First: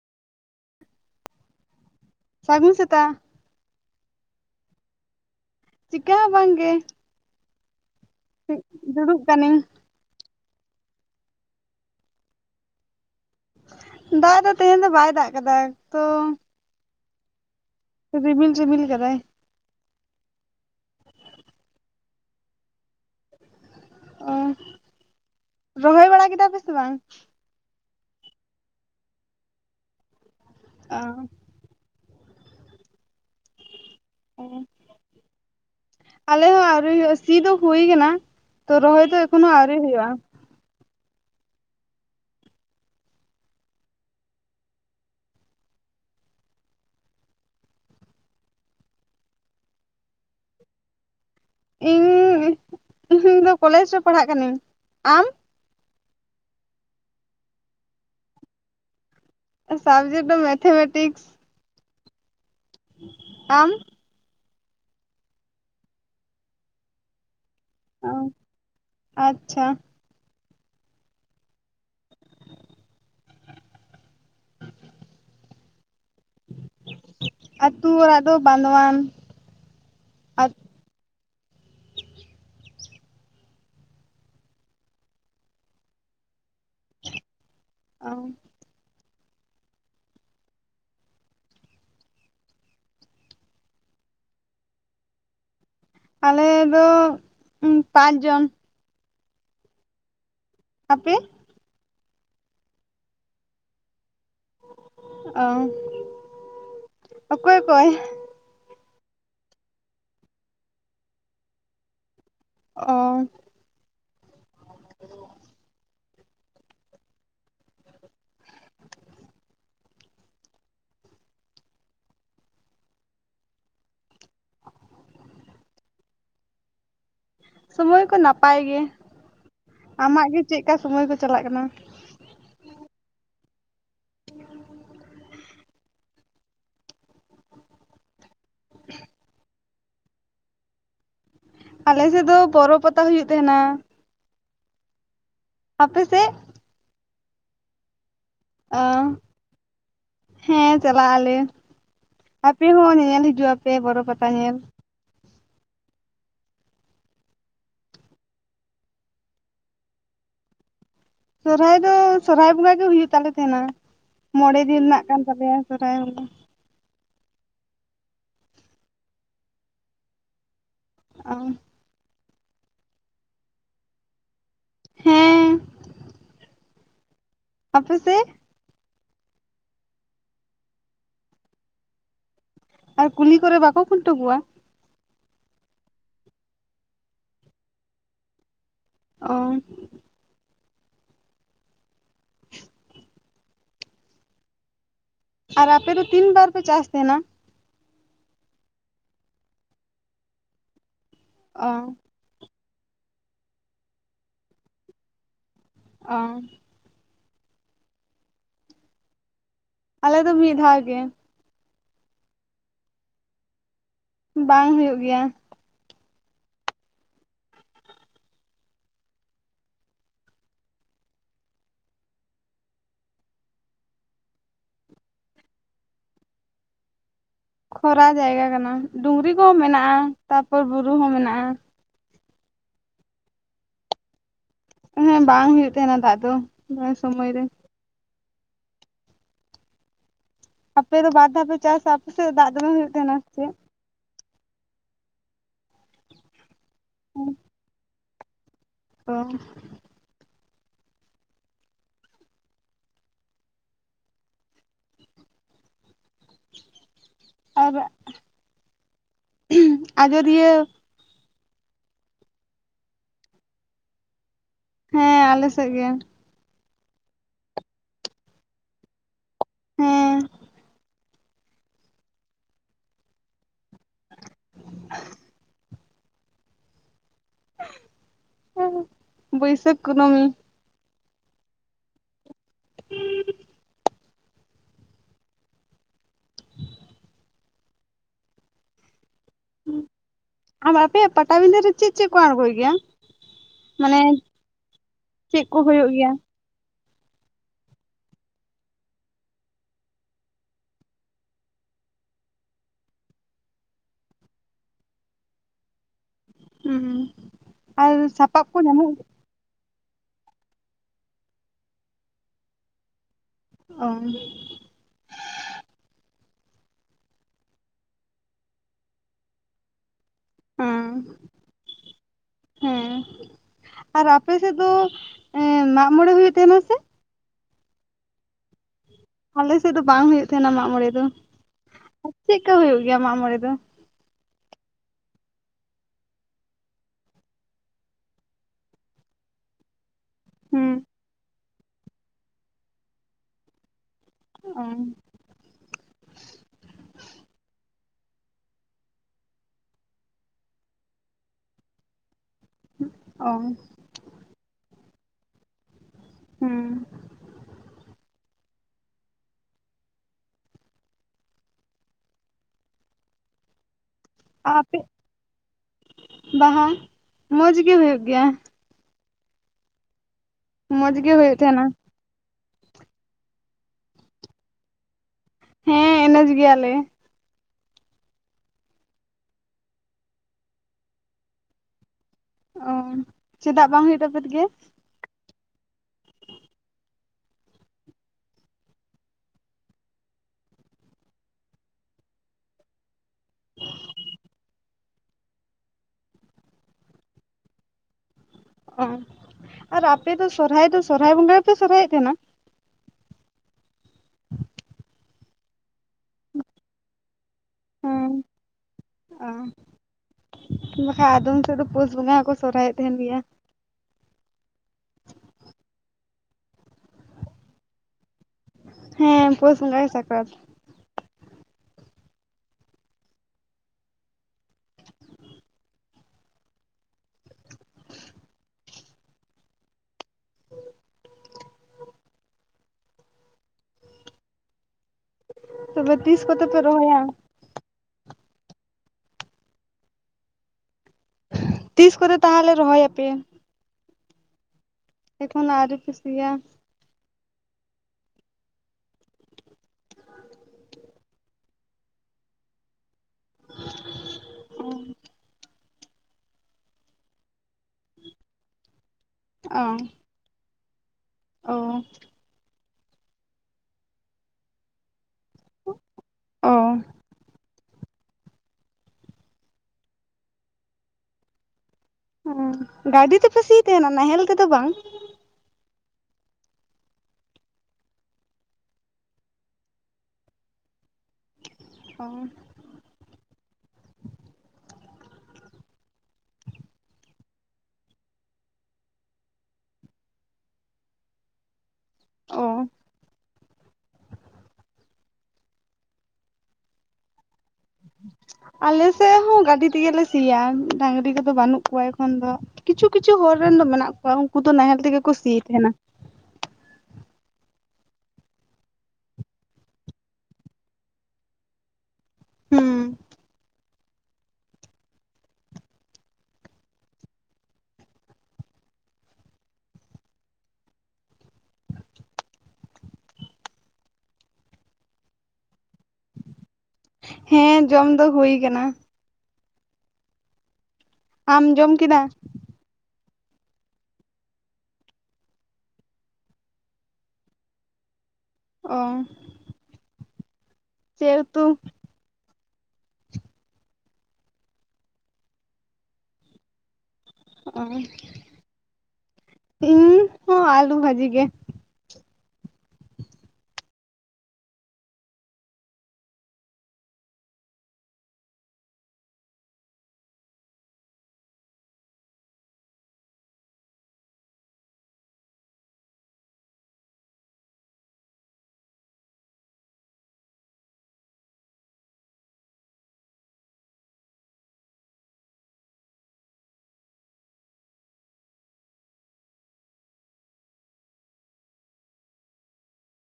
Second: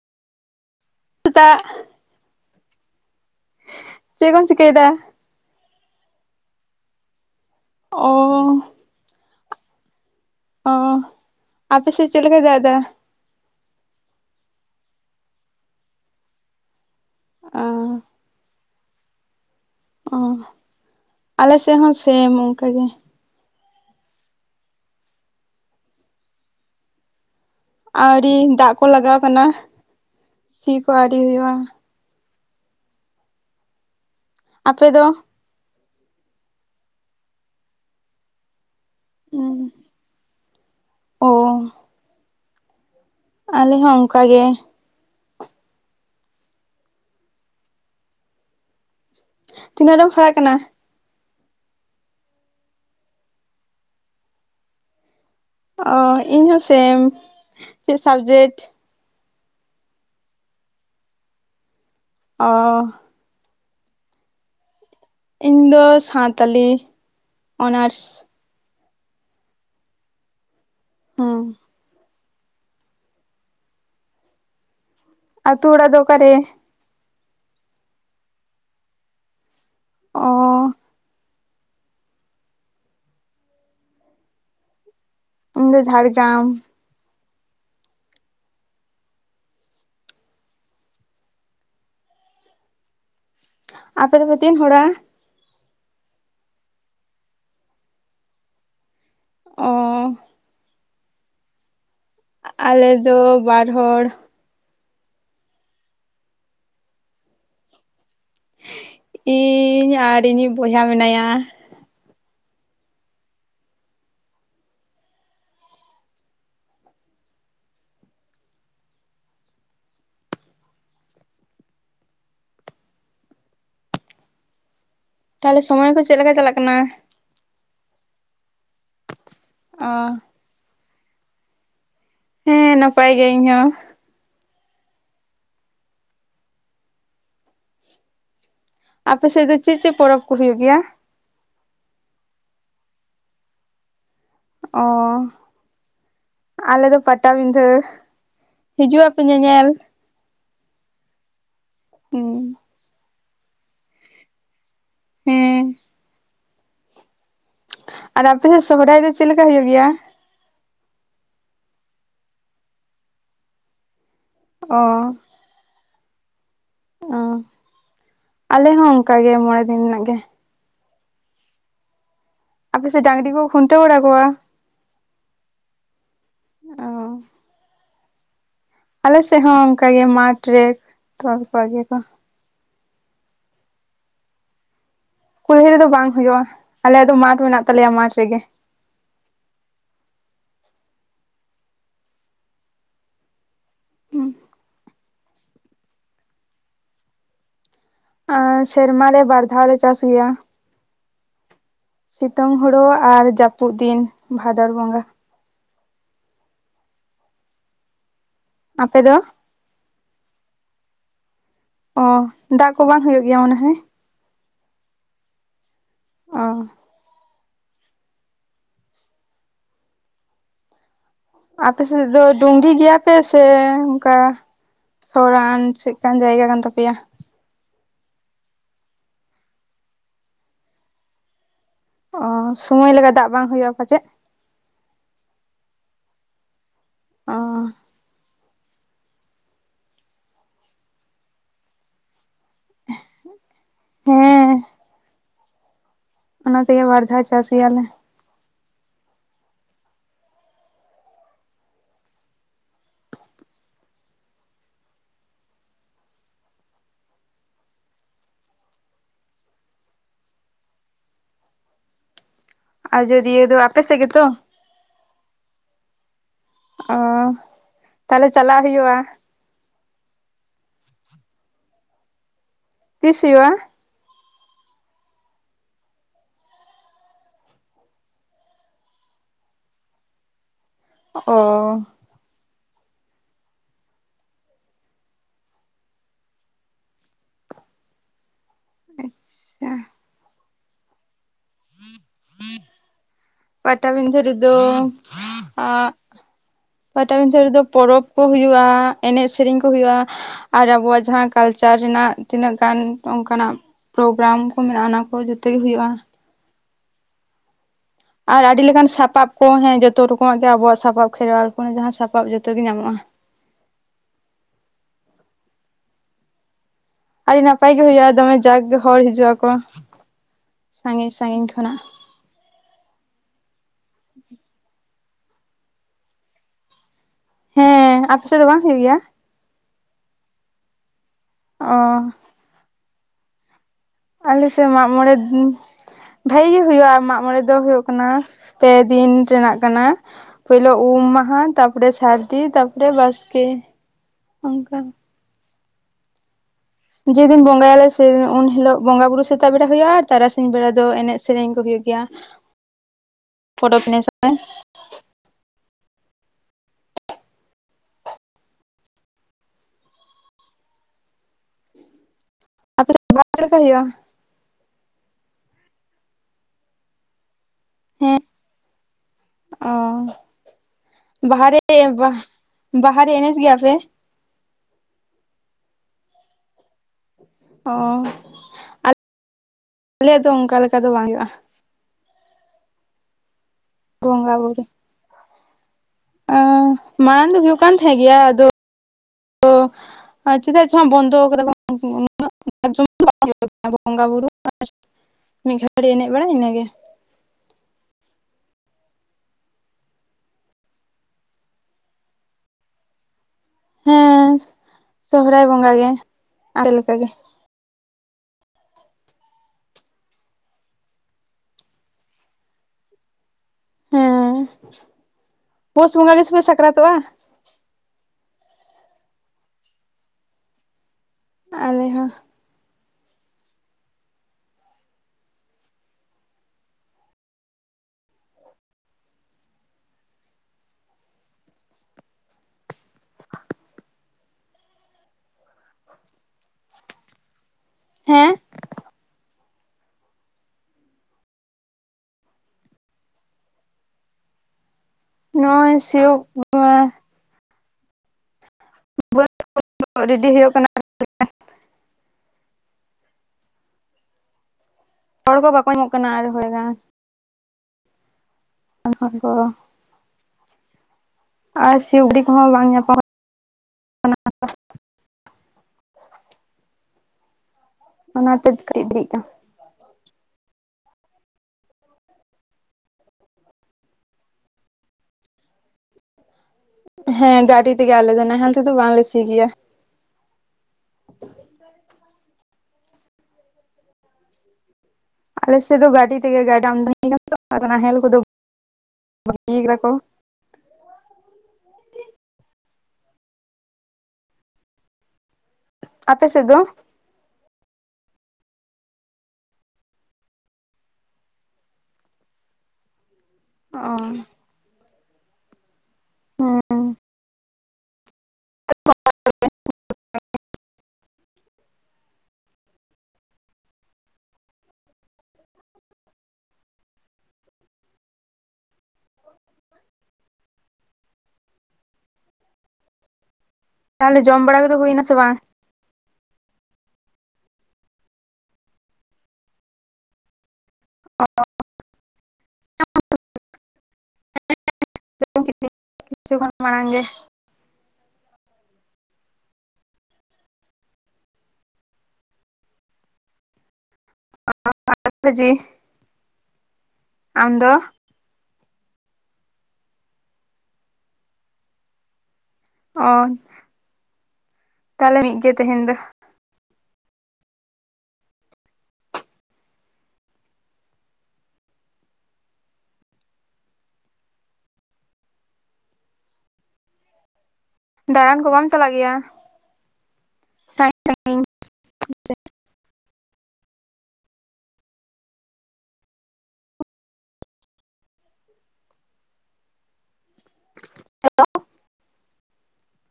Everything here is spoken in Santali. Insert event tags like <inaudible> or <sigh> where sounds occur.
<unintelligible> ᱥᱟᱹᱜᱩᱱ ᱥᱮᱛᱟᱜ ᱾ ᱪᱮᱜ ᱠᱚᱢ ᱪᱤᱠᱟᱹᱭ ᱫᱟ? ᱪᱤᱠᱟᱹ ᱦᱚᱸ ᱵᱟᱝ ᱜᱮ, ᱚ ᱫᱩᱲᱩᱵ ᱠᱟᱹᱱᱟᱹᱧ ᱾ ᱚᱻ ᱟᱯᱮ ᱥᱮᱜ ᱪᱮᱜ ᱞᱮᱠᱟᱭ ᱫᱟᱜ ᱮᱫᱟ? ᱫᱟᱜ ᱮᱫᱟ ᱛᱮᱦᱮᱧ ᱫᱚ ᱵᱟᱭ ᱫᱟᱜ ᱠᱟᱫᱟᱭ ᱛᱚᱻ ᱚᱻ ᱨᱤᱢᱤᱞ ᱨᱤᱢᱤᱞ ᱠᱟᱫᱟᱭ ᱾ ᱚ ᱟᱞᱮ ᱥᱮᱜ ᱦᱚᱸ ᱥᱮᱢ ᱚᱝᱠᱟ ᱜᱮ, ᱚ ᱨᱚᱦᱚᱭ ᱵᱟᱲᱟ ᱠᱮᱫᱟ ᱯᱮ ᱥᱮ ᱵᱟᱝ? ᱟᱣᱨᱤ ᱫᱟᱜ ᱠᱚ ᱞᱟᱜᱟᱣ ᱠᱟᱱᱟ ᱥᱤ ᱠᱚ ᱚ ᱟᱣᱨᱤ ᱦᱩᱭᱩᱜᱼᱟ ᱾ ᱚ ᱟᱯᱮ ᱫᱚ? ᱟᱞᱮ ᱦᱚᱸ ᱟᱣᱨᱤ ᱦᱩᱭᱩᱜᱼᱟ ᱾ ᱥᱤ ᱫᱚ ᱦᱩᱭ ᱠᱟᱱᱟ ᱛᱚ ᱨᱚᱦᱚᱭ ᱫᱚ ᱮᱠᱷᱚᱱᱳ ᱟᱣᱨᱤ ᱦᱩᱭᱩᱜᱼᱟ ᱾ ᱚᱻ ᱟᱞᱮ ᱦᱚᱸ ᱚᱝᱠᱟᱜᱮ ᱛᱤᱱᱟᱹᱜ ᱨᱮᱢ ᱯᱟᱲᱦᱟᱜ ᱠᱟᱱᱟ? ᱤᱧᱻ ᱤᱧ ᱫᱚ ᱠᱚᱞᱮᱡᱽ ᱨᱮ ᱯᱟᱲᱦᱟᱜ ᱠᱟᱱᱟᱹᱧ, ᱟᱢ? ᱚᱻ ᱤᱧ ᱦᱚᱸ ᱥᱮᱢ ᱪᱮᱫ ᱥᱟᱵᱽᱡᱮᱴ ᱥᱟᱵᱡᱮᱴ ᱫᱚ ᱢᱮᱛᱷᱟᱢᱮᱴᱤᱠᱥ ᱚᱻ ᱟᱢ? ᱤᱧ ᱫᱚ ᱥᱟᱶᱛᱟᱞᱤ ᱚᱱᱟᱨᱥ ᱚᱻ ᱟᱪᱪᱷᱟ ᱦᱚᱸ ᱟᱹᱛᱩ ᱚᱲᱟᱜ ᱫᱚ ᱚᱠᱟᱨᱮ? ᱟᱹᱛᱩ ᱚᱲᱟᱜ ᱫᱚ ᱵᱟᱸᱫᱣᱟᱱ ᱟᱨ ᱚᱻ ᱤᱧ ᱫᱚ ᱡᱷᱟᱲᱜᱨᱟᱢ ᱚᱻ ᱟᱯᱮ ᱫᱚ ᱯᱮ ᱛᱤᱱ ᱦᱚᱲᱟ? ᱟᱞᱮ ᱫᱚ ᱩᱸ ᱯᱟᱸᱪ ᱡᱚᱱ ᱚᱻ ᱟᱯᱮ? ᱟᱞᱮ ᱫᱚ ᱵᱟᱨ ᱦᱚᱲ ᱚ ᱚᱠᱚᱭ ᱠᱚᱭ? ᱤᱧ ᱟᱨ ᱤᱧᱤᱡ ᱵᱚᱭᱦᱟ ᱢᱮᱱᱟᱭᱟ ᱚᱻ ᱛᱟᱦᱚᱞᱮ ᱥᱚᱢᱚᱭ ᱠᱚ ᱪᱮᱫ ᱞᱮᱠᱟ ᱪᱟᱞᱟᱜ ᱠᱟᱱᱟ ᱥᱚᱢᱚᱭ ᱠᱚ ᱱᱟᱯᱟᱭ ᱜᱮ ᱚ ᱟᱢᱟᱜ ᱜᱮ ᱪᱮᱫ ᱞᱮᱠᱟ ᱥᱚᱢᱚᱭ ᱠᱚ ᱪᱟᱞᱟᱜ ᱠᱟᱱᱟ ᱾ ᱦᱮᱸ ᱱᱟᱯᱟᱭ ᱜᱮ ᱤᱧ ᱦᱚᱸ ᱟᱯᱮ ᱥᱮᱫ ᱫᱚ ᱪᱮᱫ ᱪᱮᱫ ᱯᱚᱨᱚᱵᱽ ᱠᱚ ᱦᱩᱭᱩᱜ ᱜᱮᱭᱟ ᱟᱞᱮ ᱥᱮᱫ ᱫᱚ ᱵᱚᱨᱚ ᱯᱟᱛᱟ ᱦᱩᱭᱩᱜ ᱛᱟᱦᱮᱸᱱᱟ ᱚ ᱟᱯᱮ ᱥᱮᱛ ᱟᱞᱮ ᱫᱚ ᱯᱟᱴᱟᱵᱤᱷᱟᱹ ᱦᱤᱡᱩᱜ ᱚ ᱟᱯᱮ ᱧᱮᱧᱮᱞ ᱦᱮᱸ ᱪᱟᱞᱟᱜ ᱟᱞᱮ ᱦᱩᱸ ᱟᱯᱮ ᱦᱚᱸ ᱧᱮᱧᱮᱞ ᱦᱤᱡᱩᱜ ᱟᱯᱮ ᱵᱚᱨᱚ ᱯᱟᱛᱟ ᱧᱮᱞ ᱦᱮᱸ ᱟᱨ ᱟᱯᱮᱭᱟᱜ ᱥᱚᱦᱚᱨᱟᱭ ᱫᱚ ᱪᱮᱫ ᱞᱮᱠᱟ ᱦᱩᱭᱩᱜ ᱜᱮᱭᱟ ᱥᱚᱨᱦᱟᱭ ᱫᱚ ᱥᱚᱨᱦᱟᱭ ᱵᱚᱸᱜᱟ ᱜᱮ ᱦᱩᱭᱩᱜ ᱛᱟᱞᱮ ᱛᱟᱦᱮᱸᱱᱟ ᱢᱚᱬᱮ ᱚ ᱫᱤᱱ ᱨᱮᱱᱟᱜ ᱠᱟᱱ ᱛᱟᱞᱮᱭᱟ ᱥᱚᱨᱦᱟᱭ ᱦᱩᱭᱩᱜᱼᱟ <inaudible> ᱚ ᱟᱞᱮ ᱦᱚᱸ ᱚᱱᱠᱟ ᱜᱮ ᱢᱚᱬᱮ ᱫᱤᱱ ᱨᱮᱱᱟᱜ ᱜᱮ ᱟᱨ <inaudible> ᱟᱯ ᱥᱮᱱ ᱰᱟᱝᱨᱤ ᱠᱚ ᱠᱷᱩᱱᱴᱟᱹ ᱵᱟᱲᱟ ᱠᱚᱣᱟ ᱦᱮᱸ ᱚ ᱟᱯᱮ ᱥᱮ ᱟᱞᱮ ᱥᱮᱫ ᱦᱚᱸ ᱚᱱᱠᱟ ᱜᱮ ᱢᱟᱴᱷ ᱨᱮ ᱛᱚᱞ ᱠᱚ ᱜᱮᱭᱟᱠᱚ ᱟᱨ ᱠᱩᱞᱤ ᱠᱚᱨᱮ ᱵᱟᱠᱚ ᱠᱷᱩᱱᱴᱟᱹᱣ ᱠᱚᱣᱟ ᱠᱩᱞᱦᱤ ᱨᱮᱫᱚ ᱵᱟᱝ ᱦᱩᱭᱩᱜ-ᱟ ᱟᱞᱮᱭᱟᱜ ᱫᱚ ᱢᱟᱴᱷ ᱢᱮᱱᱟᱜ ᱛᱟᱞᱮᱭᱟ ᱢᱟᱴᱷ ᱨᱮᱜᱮ ᱚ <inaudible> ᱟᱨ ᱟᱯᱮ ᱫᱚ ᱛᱤᱱ ᱵᱟᱨ ᱯᱮ ᱪᱟᱥ ᱛᱟᱦᱮᱸᱱᱟ ᱮ ᱥᱮᱨᱢᱟ ᱨᱮ ᱵᱟᱨ ᱫᱷᱟᱣ ᱞᱮ ᱪᱟᱥ ᱜᱮᱭᱟ ᱚ ᱥᱤᱛᱩᱝ ᱦᱳᱲᱳ ᱟᱨ ᱡᱟᱹᱯᱩᱫ ᱫᱤᱱ ᱵᱷᱟᱫᱚᱨ ᱵᱚᱸᱜᱟ ᱚ ᱟᱯᱮ ᱫᱚ ᱟᱞ ᱫᱚ ᱢᱤᱫ ᱫᱷᱟᱣ ᱜᱮ ᱚ ᱫᱟᱜ ᱠᱚ ᱵᱟᱝ ᱦᱩᱭᱩᱜ ᱜᱮᱭᱟ ᱢᱚᱱᱮ ᱦᱚᱭ ᱵᱟᱝ ᱦᱩᱭᱩᱜ ᱜᱮᱭᱟ ᱚ ᱟᱯᱮ ᱥᱮᱫ ᱫᱚ ᱰᱩᱝᱨᱤ ᱜᱮᱭᱟ ᱯᱮ ᱥᱮ ᱚᱱᱠᱟ ᱥᱚᱲᱟᱱ ᱪᱮᱫ ᱠᱟᱱ ᱡᱟᱭᱜᱟ ᱠᱟᱱ ᱛᱟᱯᱮᱭᱟ ᱠᱷᱚᱨᱟ ᱡᱟᱭᱜᱟ ᱠᱟᱱᱟ ᱰᱩᱝᱨᱤ ᱠᱚ ᱦᱚᱸ ᱢᱮᱱᱟᱜᱼᱟ ᱛᱟᱯᱚᱨ ᱵᱩᱨᱩ ᱦᱚᱸ ᱢᱮᱱᱟᱜᱼᱟ ᱚ ᱥᱳᱚᱢᱚᱭ ᱞᱮᱠᱟ ᱫᱟᱜ ᱵᱟᱝ ᱦᱩᱭᱩᱜᱼᱟ ᱯᱟᱪᱮᱫ ᱦᱮᱸ ᱵᱟᱝ ᱦᱩᱭᱩᱜ ᱛᱟᱦᱮᱸᱱᱟ ᱫᱟᱜ ᱫᱚ ᱚᱱᱟ ᱥᱚᱢᱚᱭ ᱨᱮ <inaudible> ᱟᱯᱮ ᱫᱚ ᱵᱟᱨ ᱫᱷᱟᱣ ᱯᱮ ᱪᱟᱥᱟ ᱟᱯᱮ ᱥᱮᱫ ᱫᱟᱜ ᱡᱚᱢᱮ ᱦᱩᱭᱩᱜ ᱛᱟᱦᱮᱸᱱᱟ ᱥᱮ ᱪᱮᱫ ᱦᱮᱸ ᱚᱱᱟ ᱛᱮ ᱵᱟᱨ ᱫᱷᱟᱣ ᱪᱟᱥ ᱜᱮᱭᱟᱞᱮ ᱚ ᱟᱨ ᱟᱡᱚᱫᱤᱭᱟᱹ ᱟᱡᱚᱫᱤᱭᱟᱹ ᱫᱚ ᱟᱯᱮ ᱥᱮᱫ ᱜᱮᱛᱚ ᱦᱮᱸ ᱟᱞᱮ ᱥᱮᱫ ᱜᱮ ᱚ ᱛᱟᱦᱚᱞᱮ ᱪᱟᱞᱟᱜ ᱦᱩᱭᱩᱜᱼᱟ ᱦᱩᱸ ᱛᱤᱥ ᱦᱩᱭᱩᱜᱼᱟ <inaudible> <unintelligible> ᱵᱟᱹᱭᱥᱟᱹᱠᱷ ᱠᱩᱱᱟᱹᱢᱤ ᱚ ᱦᱮᱸ <unintelligible> <unintelligible> ᱟᱪᱪᱷᱟ ᱟ ᱟᱯᱮᱭᱟᱜ ᱯᱟᱴᱟᱵᱤᱸᱫᱷᱟᱹ ᱨᱮ ᱪᱮᱫ ᱪᱮᱫ ᱠᱚ ᱟᱬᱜᱚᱭ ᱜᱮᱭᱟ? ᱢᱟᱱᱮ, ᱯᱟᱴᱟᱵᱤᱸᱫᱷᱟᱹ ᱪᱮᱫ ᱠᱚ ᱦᱩᱭᱩᱜ <unintelligible> ᱜᱮᱭᱟ ᱯᱟᱴᱟᱵᱤᱸᱫᱷᱟᱹ ᱨᱮᱫᱚ ᱯᱚᱨᱚᱵᱽ ᱠᱚ ᱦᱩᱭᱩᱜᱼᱟ, ᱮᱱᱮᱡ ᱥᱮᱨᱮᱧ ᱠᱚ ᱦᱩᱭᱩᱜᱼᱟ᱾ ᱟᱨ ᱟᱵᱚᱣᱟᱜ ᱡᱟᱦᱟᱸ ᱠᱟᱞᱪᱟᱨ ᱨᱮᱱᱟᱜ ᱛᱤᱱᱟᱹᱜ ᱜᱟᱱ ᱚᱱᱠᱟᱱᱟᱜ ᱯᱨᱳᱜᱨᱟᱢ ᱠᱚ ᱢᱮᱱᱟᱜᱼᱟ ᱚᱱᱟ ᱠᱚ ᱡᱚᱛᱚ ᱜᱮ ᱦᱩᱭᱩᱜᱼᱟ᱾ ᱟᱨ ᱥᱟᱯᱟᱵ ᱠᱚ ᱧᱟᱢᱚᱜ ᱜᱮᱹᱹᱹ <unintelligible> ᱚ ᱦᱮᱸ, ᱡᱚᱛᱚ ᱨᱚᱠᱚᱢᱟᱜ ᱜᱮ ᱟᱵᱚᱣᱟᱜ ᱥᱟᱯᱟᱵ ᱠᱷᱮᱨᱣᱟᱲ ᱠᱚ ᱡᱟᱦᱟᱸ ᱥᱟᱯᱟᱵ ᱡᱚᱛᱚ ᱜᱮ ᱧᱟᱢᱚᱜᱼᱟ᱾ ᱚ ᱟᱹᱰᱤ ᱱᱟᱯᱟᱭ ᱜᱮ ᱦᱩᱭᱩᱜᱼᱟ᱾ ᱫᱚᱢᱮ ᱡᱟᱠ ᱦᱚᱲ ᱦᱤᱡᱩᱜ ᱟᱠᱚ ᱦᱮᱸ ᱥᱟᱺᱜᱤᱧ ᱥᱟᱺᱜᱤᱧ ᱠᱷᱚᱱᱟᱜ᱾ ᱦᱮᱸ, ᱟᱨ ᱟᱯᱮ ᱥᱮᱫ ᱫᱚ ᱢᱟᱜᱢᱚᱬᱮ ᱦᱩᱭᱩᱜ ᱛᱟᱦᱮᱱᱟ ᱥᱮ? ᱦᱮᱸ᱾ ᱟᱯᱮᱥᱮᱫ ᱫᱚ ᱵᱟᱝ ᱦᱩᱭᱩᱜ ᱜᱮᱭᱟ? ᱟᱞᱮ ᱥᱮᱫ ᱫᱚ ᱵᱟᱝ ᱦᱩᱭᱩᱜ ᱛᱟᱦᱮᱱᱟ, ᱢᱟᱜ ᱢᱚᱬᱮ ᱫᱚ᱾ ᱚ ᱪᱮᱫᱠᱟ ᱦᱩᱭᱩᱜ ᱜᱮᱭᱟ, ᱢᱟᱜ ᱢᱚᱬᱮ ᱫᱚ? ᱟᱞᱮ ᱥᱮᱫ, ᱢᱟᱜ ᱢᱚᱬᱮ ᱫᱤᱱᱹᱹᱹ <unintelligible> ᱵᱷᱟᱜᱤ ᱜᱮ ᱦᱩᱭᱩᱜᱼᱟ, ᱢᱟᱜ ᱢᱚᱬᱮ ᱫᱚ ᱦᱩᱭᱩᱜ ᱠᱟᱱᱟ ᱯᱮ ᱫᱤᱱ ᱨᱮᱱᱟᱜ ᱠᱟᱱᱟ᱾ ᱦᱩᱸ ᱯᱳᱭᱞᱳ ᱩᱢ ᱢᱟᱦᱟ, ᱛᱟᱯᱚᱨᱮ ᱥᱟᱹᱨᱫᱤ, ᱛᱟᱯᱚᱨᱮ ᱵᱟᱥᱠᱮ᱾ ᱚᱱᱠᱟ ᱡᱮᱫᱤᱱ ᱵᱚᱸᱜᱟᱭ ᱟᱞᱮ ᱥᱮᱫᱤᱱ ᱩᱱ ᱦᱤᱞᱳᱜ ᱵᱚᱸᱜᱟ ᱵᱩᱨᱩ ᱥᱮᱛᱟᱜ ᱵᱮᱲᱟ ᱦᱩᱭᱩᱼᱟ, ᱛᱟᱨᱟᱥᱤᱧ ᱵᱮᱲᱟ ᱫᱚ ᱮᱱᱮᱡ ᱥᱮᱨᱮᱧ ᱠᱩ ᱜᱤ ᱦᱳᱭᱩᱜ ᱜᱤᱭᱟ ᱾ <inaudible> ᱚᱝᱻ ᱯᱷᱳᱴᱳ ᱠᱤᱤᱱ ᱥ <unintelligible> ᱦᱩᱸᱻ ᱟᱯᱮᱥᱮᱫ ᱵᱟ ᱞᱮᱠᱟ ᱦᱩᱭᱩᱜᱼᱟ <unintelligible> ᱟᱼᱯᱮ ᱵᱟᱦᱟ ᱢᱚᱡᱽ ᱜᱤ ᱦᱩᱭᱩᱜ ᱜᱤᱭᱟ? ᱚᱻ ᱢᱚᱸᱡᱽ ᱜᱮ ᱦᱩᱭᱩᱜ ᱵᱟᱦᱟ ᱛᱟᱦᱮᱱᱟ ᱨᱮ ᱵᱟᱦᱟᱨᱮ ᱮᱱᱮᱡᱽ ᱜᱮᱭᱟ ᱯᱮ? ᱦᱮᱸ ᱮᱱᱮᱡᱽ ᱜᱤᱭᱟ ᱞᱮ ᱾ ᱚ, ᱟᱞᱮ ᱟᱜ ᱫᱚ ᱚᱱᱠᱟ ᱞᱮᱠᱟ ᱫᱚ ᱵᱟᱝᱼᱟ ᱾ ᱳᱝ ᱪᱮᱫᱟᱜ ᱵᱟᱝ ᱦᱩᱭᱩᱜ ᱛᱟᱯᱮᱫ ᱵᱚᱸᱜᱟ ᱜᱮ? ᱵᱩᱨᱩ ᱢᱟᱨᱟᱝ ᱫᱚ ᱦᱩᱭᱩᱜ ᱠᱟᱱ ᱛᱮᱦᱮᱱ ᱜᱤᱭᱟ ᱟᱫᱚᱼᱼ ᱛᱚ ᱪᱮᱫᱟᱜ ᱪᱳ ᱵᱚᱱᱫᱚ ᱠᱟᱫᱟ <unintelligible> ᱦᱩᱭᱩᱜ <unintelligible> ᱵᱚᱸᱜᱟ ᱵᱩᱨᱩ ᱟᱨ ᱢᱤᱫ ᱜᱷᱟᱹᱲᱤᱡ ᱮᱱᱮᱡ ᱵᱟᱲᱟᱭ ᱤᱱᱟᱹᱜᱮ ᱚᱸ ᱟᱨ ᱟᱯᱮ ᱫᱚ ᱥᱚᱨᱦᱟᱭ ᱫᱚ ᱥᱚᱨᱦᱟᱭ ᱵᱚᱸᱜᱟ ᱨᱮᱯᱮ ᱥᱚᱨᱦᱟᱭᱼᱜ ᱠᱟᱱᱟ ᱦᱮᱸ ᱥᱚᱦᱚᱨᱟᱭ ᱵᱚᱸᱜᱟ ᱜᱮ ᱟᱞᱮ ᱞᱮᱠᱟ ᱜᱮ ᱾ ᱩᱸᱻᱟᱸ ᱵᱟᱠᱷᱟ ᱟᱫᱚᱢ ᱥᱮᱫ ᱫᱚ ᱯᱩᱥ ᱵᱚᱸᱜᱟ ᱦᱚᱸᱠᱩ ᱥᱚᱦᱨᱟᱭᱼᱜ ᱛᱟᱦᱮᱱ ᱜᱤᱭᱟ ᱾ ᱦᱮᱸ ᱯᱩᱥ ᱵᱚᱸᱜᱟ ᱜᱮ ᱥᱮ ᱯᱮ ᱥᱟᱠᱨᱟᱛᱚᱜᱼᱟ ᱾ ᱦᱮᱸ ᱯᱩᱥ ᱵᱚᱸᱜᱟ ᱜᱮ ᱥᱟᱠᱨᱟᱛ ᱾ ᱟᱞᱮ ᱦᱚᱸ <inaudible> ᱛᱚᱵᱮ ᱛᱤᱥ ᱠᱚᱛᱮ ᱯᱮ ᱨᱚᱦᱚᱭᱼᱟ? ᱦᱮᱸ ᱛᱤᱥ ᱠᱚᱨᱮ ᱛᱟᱦᱚᱞᱮ ᱨᱚᱦᱚᱭᱟ ᱯᱮ? <unintelligible> <unintelligible> ᱮᱠᱷᱚᱱᱳ ᱱᱩᱭ ᱟᱹᱣᱨᱤ ᱯᱮ ᱥᱤᱭᱳᱜ ᱥᱤᱭᱟ? ᱠᱚᱣ ᱢ ᱟᱹ <unintelligible> ᱨᱮᱰᱤ ᱦᱩᱭᱩᱜ ᱠᱟᱱᱟ ᱦᱚᱲ ᱠᱚ ᱵᱟᱠᱚ ᱮᱢᱚᱜ ᱠᱟᱱᱟ ᱟᱨ ᱦᱳᱭ <unintelligible> <unintelligible> ᱚ ᱚ ᱟᱨ ᱥᱤᱣᱰᱤ ᱠᱚᱢᱟ ᱵᱟᱝ ᱧᱟᱯᱟᱢ ᱠᱟᱱᱟ ᱚ᱾ ᱚᱱᱟᱛᱮ <unintelligible> ᱦᱮᱸ ᱜᱟᱹᱰᱤ ᱛᱮ ᱯᱮ ᱥᱤᱭ ᱛᱟᱦᱮᱱᱟ ᱱᱟᱦᱮᱞ ᱛᱮᱫᱚ ᱵᱟᱝ᱾ ᱦᱮᱸ ᱜᱟᱹᱰᱤ ᱛᱮᱜᱮ ᱟᱞᱮ ᱫᱚ ᱱᱟᱦᱮᱞ ᱛᱮᱫᱚ ᱵᱟᱝᱞᱮ ᱥᱤ ᱜᱮᱭᱟ᱾ ᱚ᱾ ᱟᱞᱮᱥᱮᱫ ᱫᱚ ᱜᱟᱹᱰᱤ ᱛᱮᱜᱮ ᱜᱟᱰᱟ <unintelligible> ᱟᱫᱚ ᱱᱟᱦᱮᱞ ᱠᱚᱫᱚ ᱵᱷᱟᱹᱜᱤ ᱠᱟᱫᱟ ᱠᱚ᱾ ᱚ᱾ ᱟᱯᱮ ᱥᱮᱫ ᱫᱚ᱾ ᱟᱞᱮ ᱥᱮᱜ ᱦᱚᱸ ᱜᱟᱹᱰᱤ ᱛᱮᱜᱮᱞᱮ ᱥᱤᱭᱟ ᱰᱟᱝᱨᱤ ᱠᱚᱫᱚ ᱵᱟᱹᱱᱩᱜ ᱠᱚᱣᱟ ᱮᱠᱷᱚᱱ ᱫᱚ᱾ ᱠᱤᱪᱷᱩ ᱠᱤᱪᱷᱩ ᱦᱚᱲ ᱨᱮᱱ ᱫᱚ ᱚ ᱢᱮᱱᱟᱜ ᱠᱚᱣᱟ ᱩᱱᱠᱩ ᱫᱚ ᱱᱟᱦᱮᱞ ᱛᱮᱜᱮ ᱠᱚ ᱥᱤ ᱛᱟᱦᱮᱱᱟ᱾ ᱩ <inaudible> ᱦᱩᱸ᱾ <inaudible> ᱛᱟᱦᱚᱞᱮ ᱡᱚᱢ ᱵᱟᱲᱟ ᱠᱚᱫᱚ ᱦᱩᱭᱱᱟ ᱥᱮ ᱵᱟᱝ? ᱦᱮᱸ ᱡᱚᱢ ᱫᱚ ᱦᱳᱭ ᱠᱟᱱᱟ᱾ ᱟᱢ ᱡᱚᱢ ᱠᱮᱫᱟ? ᱠᱤᱪᱷ ᱠᱷᱚᱱ <inaudible> ᱢᱟᱲᱟᱝ ᱜᱮ᱾ ᱚ᱾ ᱪᱮᱫ ᱩᱛᱩ? ᱟᱴ <unintelligible> ᱵᱦᱟᱹᱡᱤ᱾ ᱚ ᱤᱧ ᱦᱚᱸ ᱟᱞᱩ ᱵᱷᱟᱹᱡᱤ ᱜᱮ᱾ ᱚ ᱛᱟᱦᱚᱞᱮ ᱢᱤᱫ ᱜᱮ ᱛᱮᱦᱮᱧ ᱫᱚ᱾ ᱫᱟᱬᱟᱱ ᱠᱚ ᱵᱟᱢ ᱪᱟᱞᱟᱜ ᱜᱮᱭᱟ? <inaudible> ᱦᱮᱞᱳ <inaudible>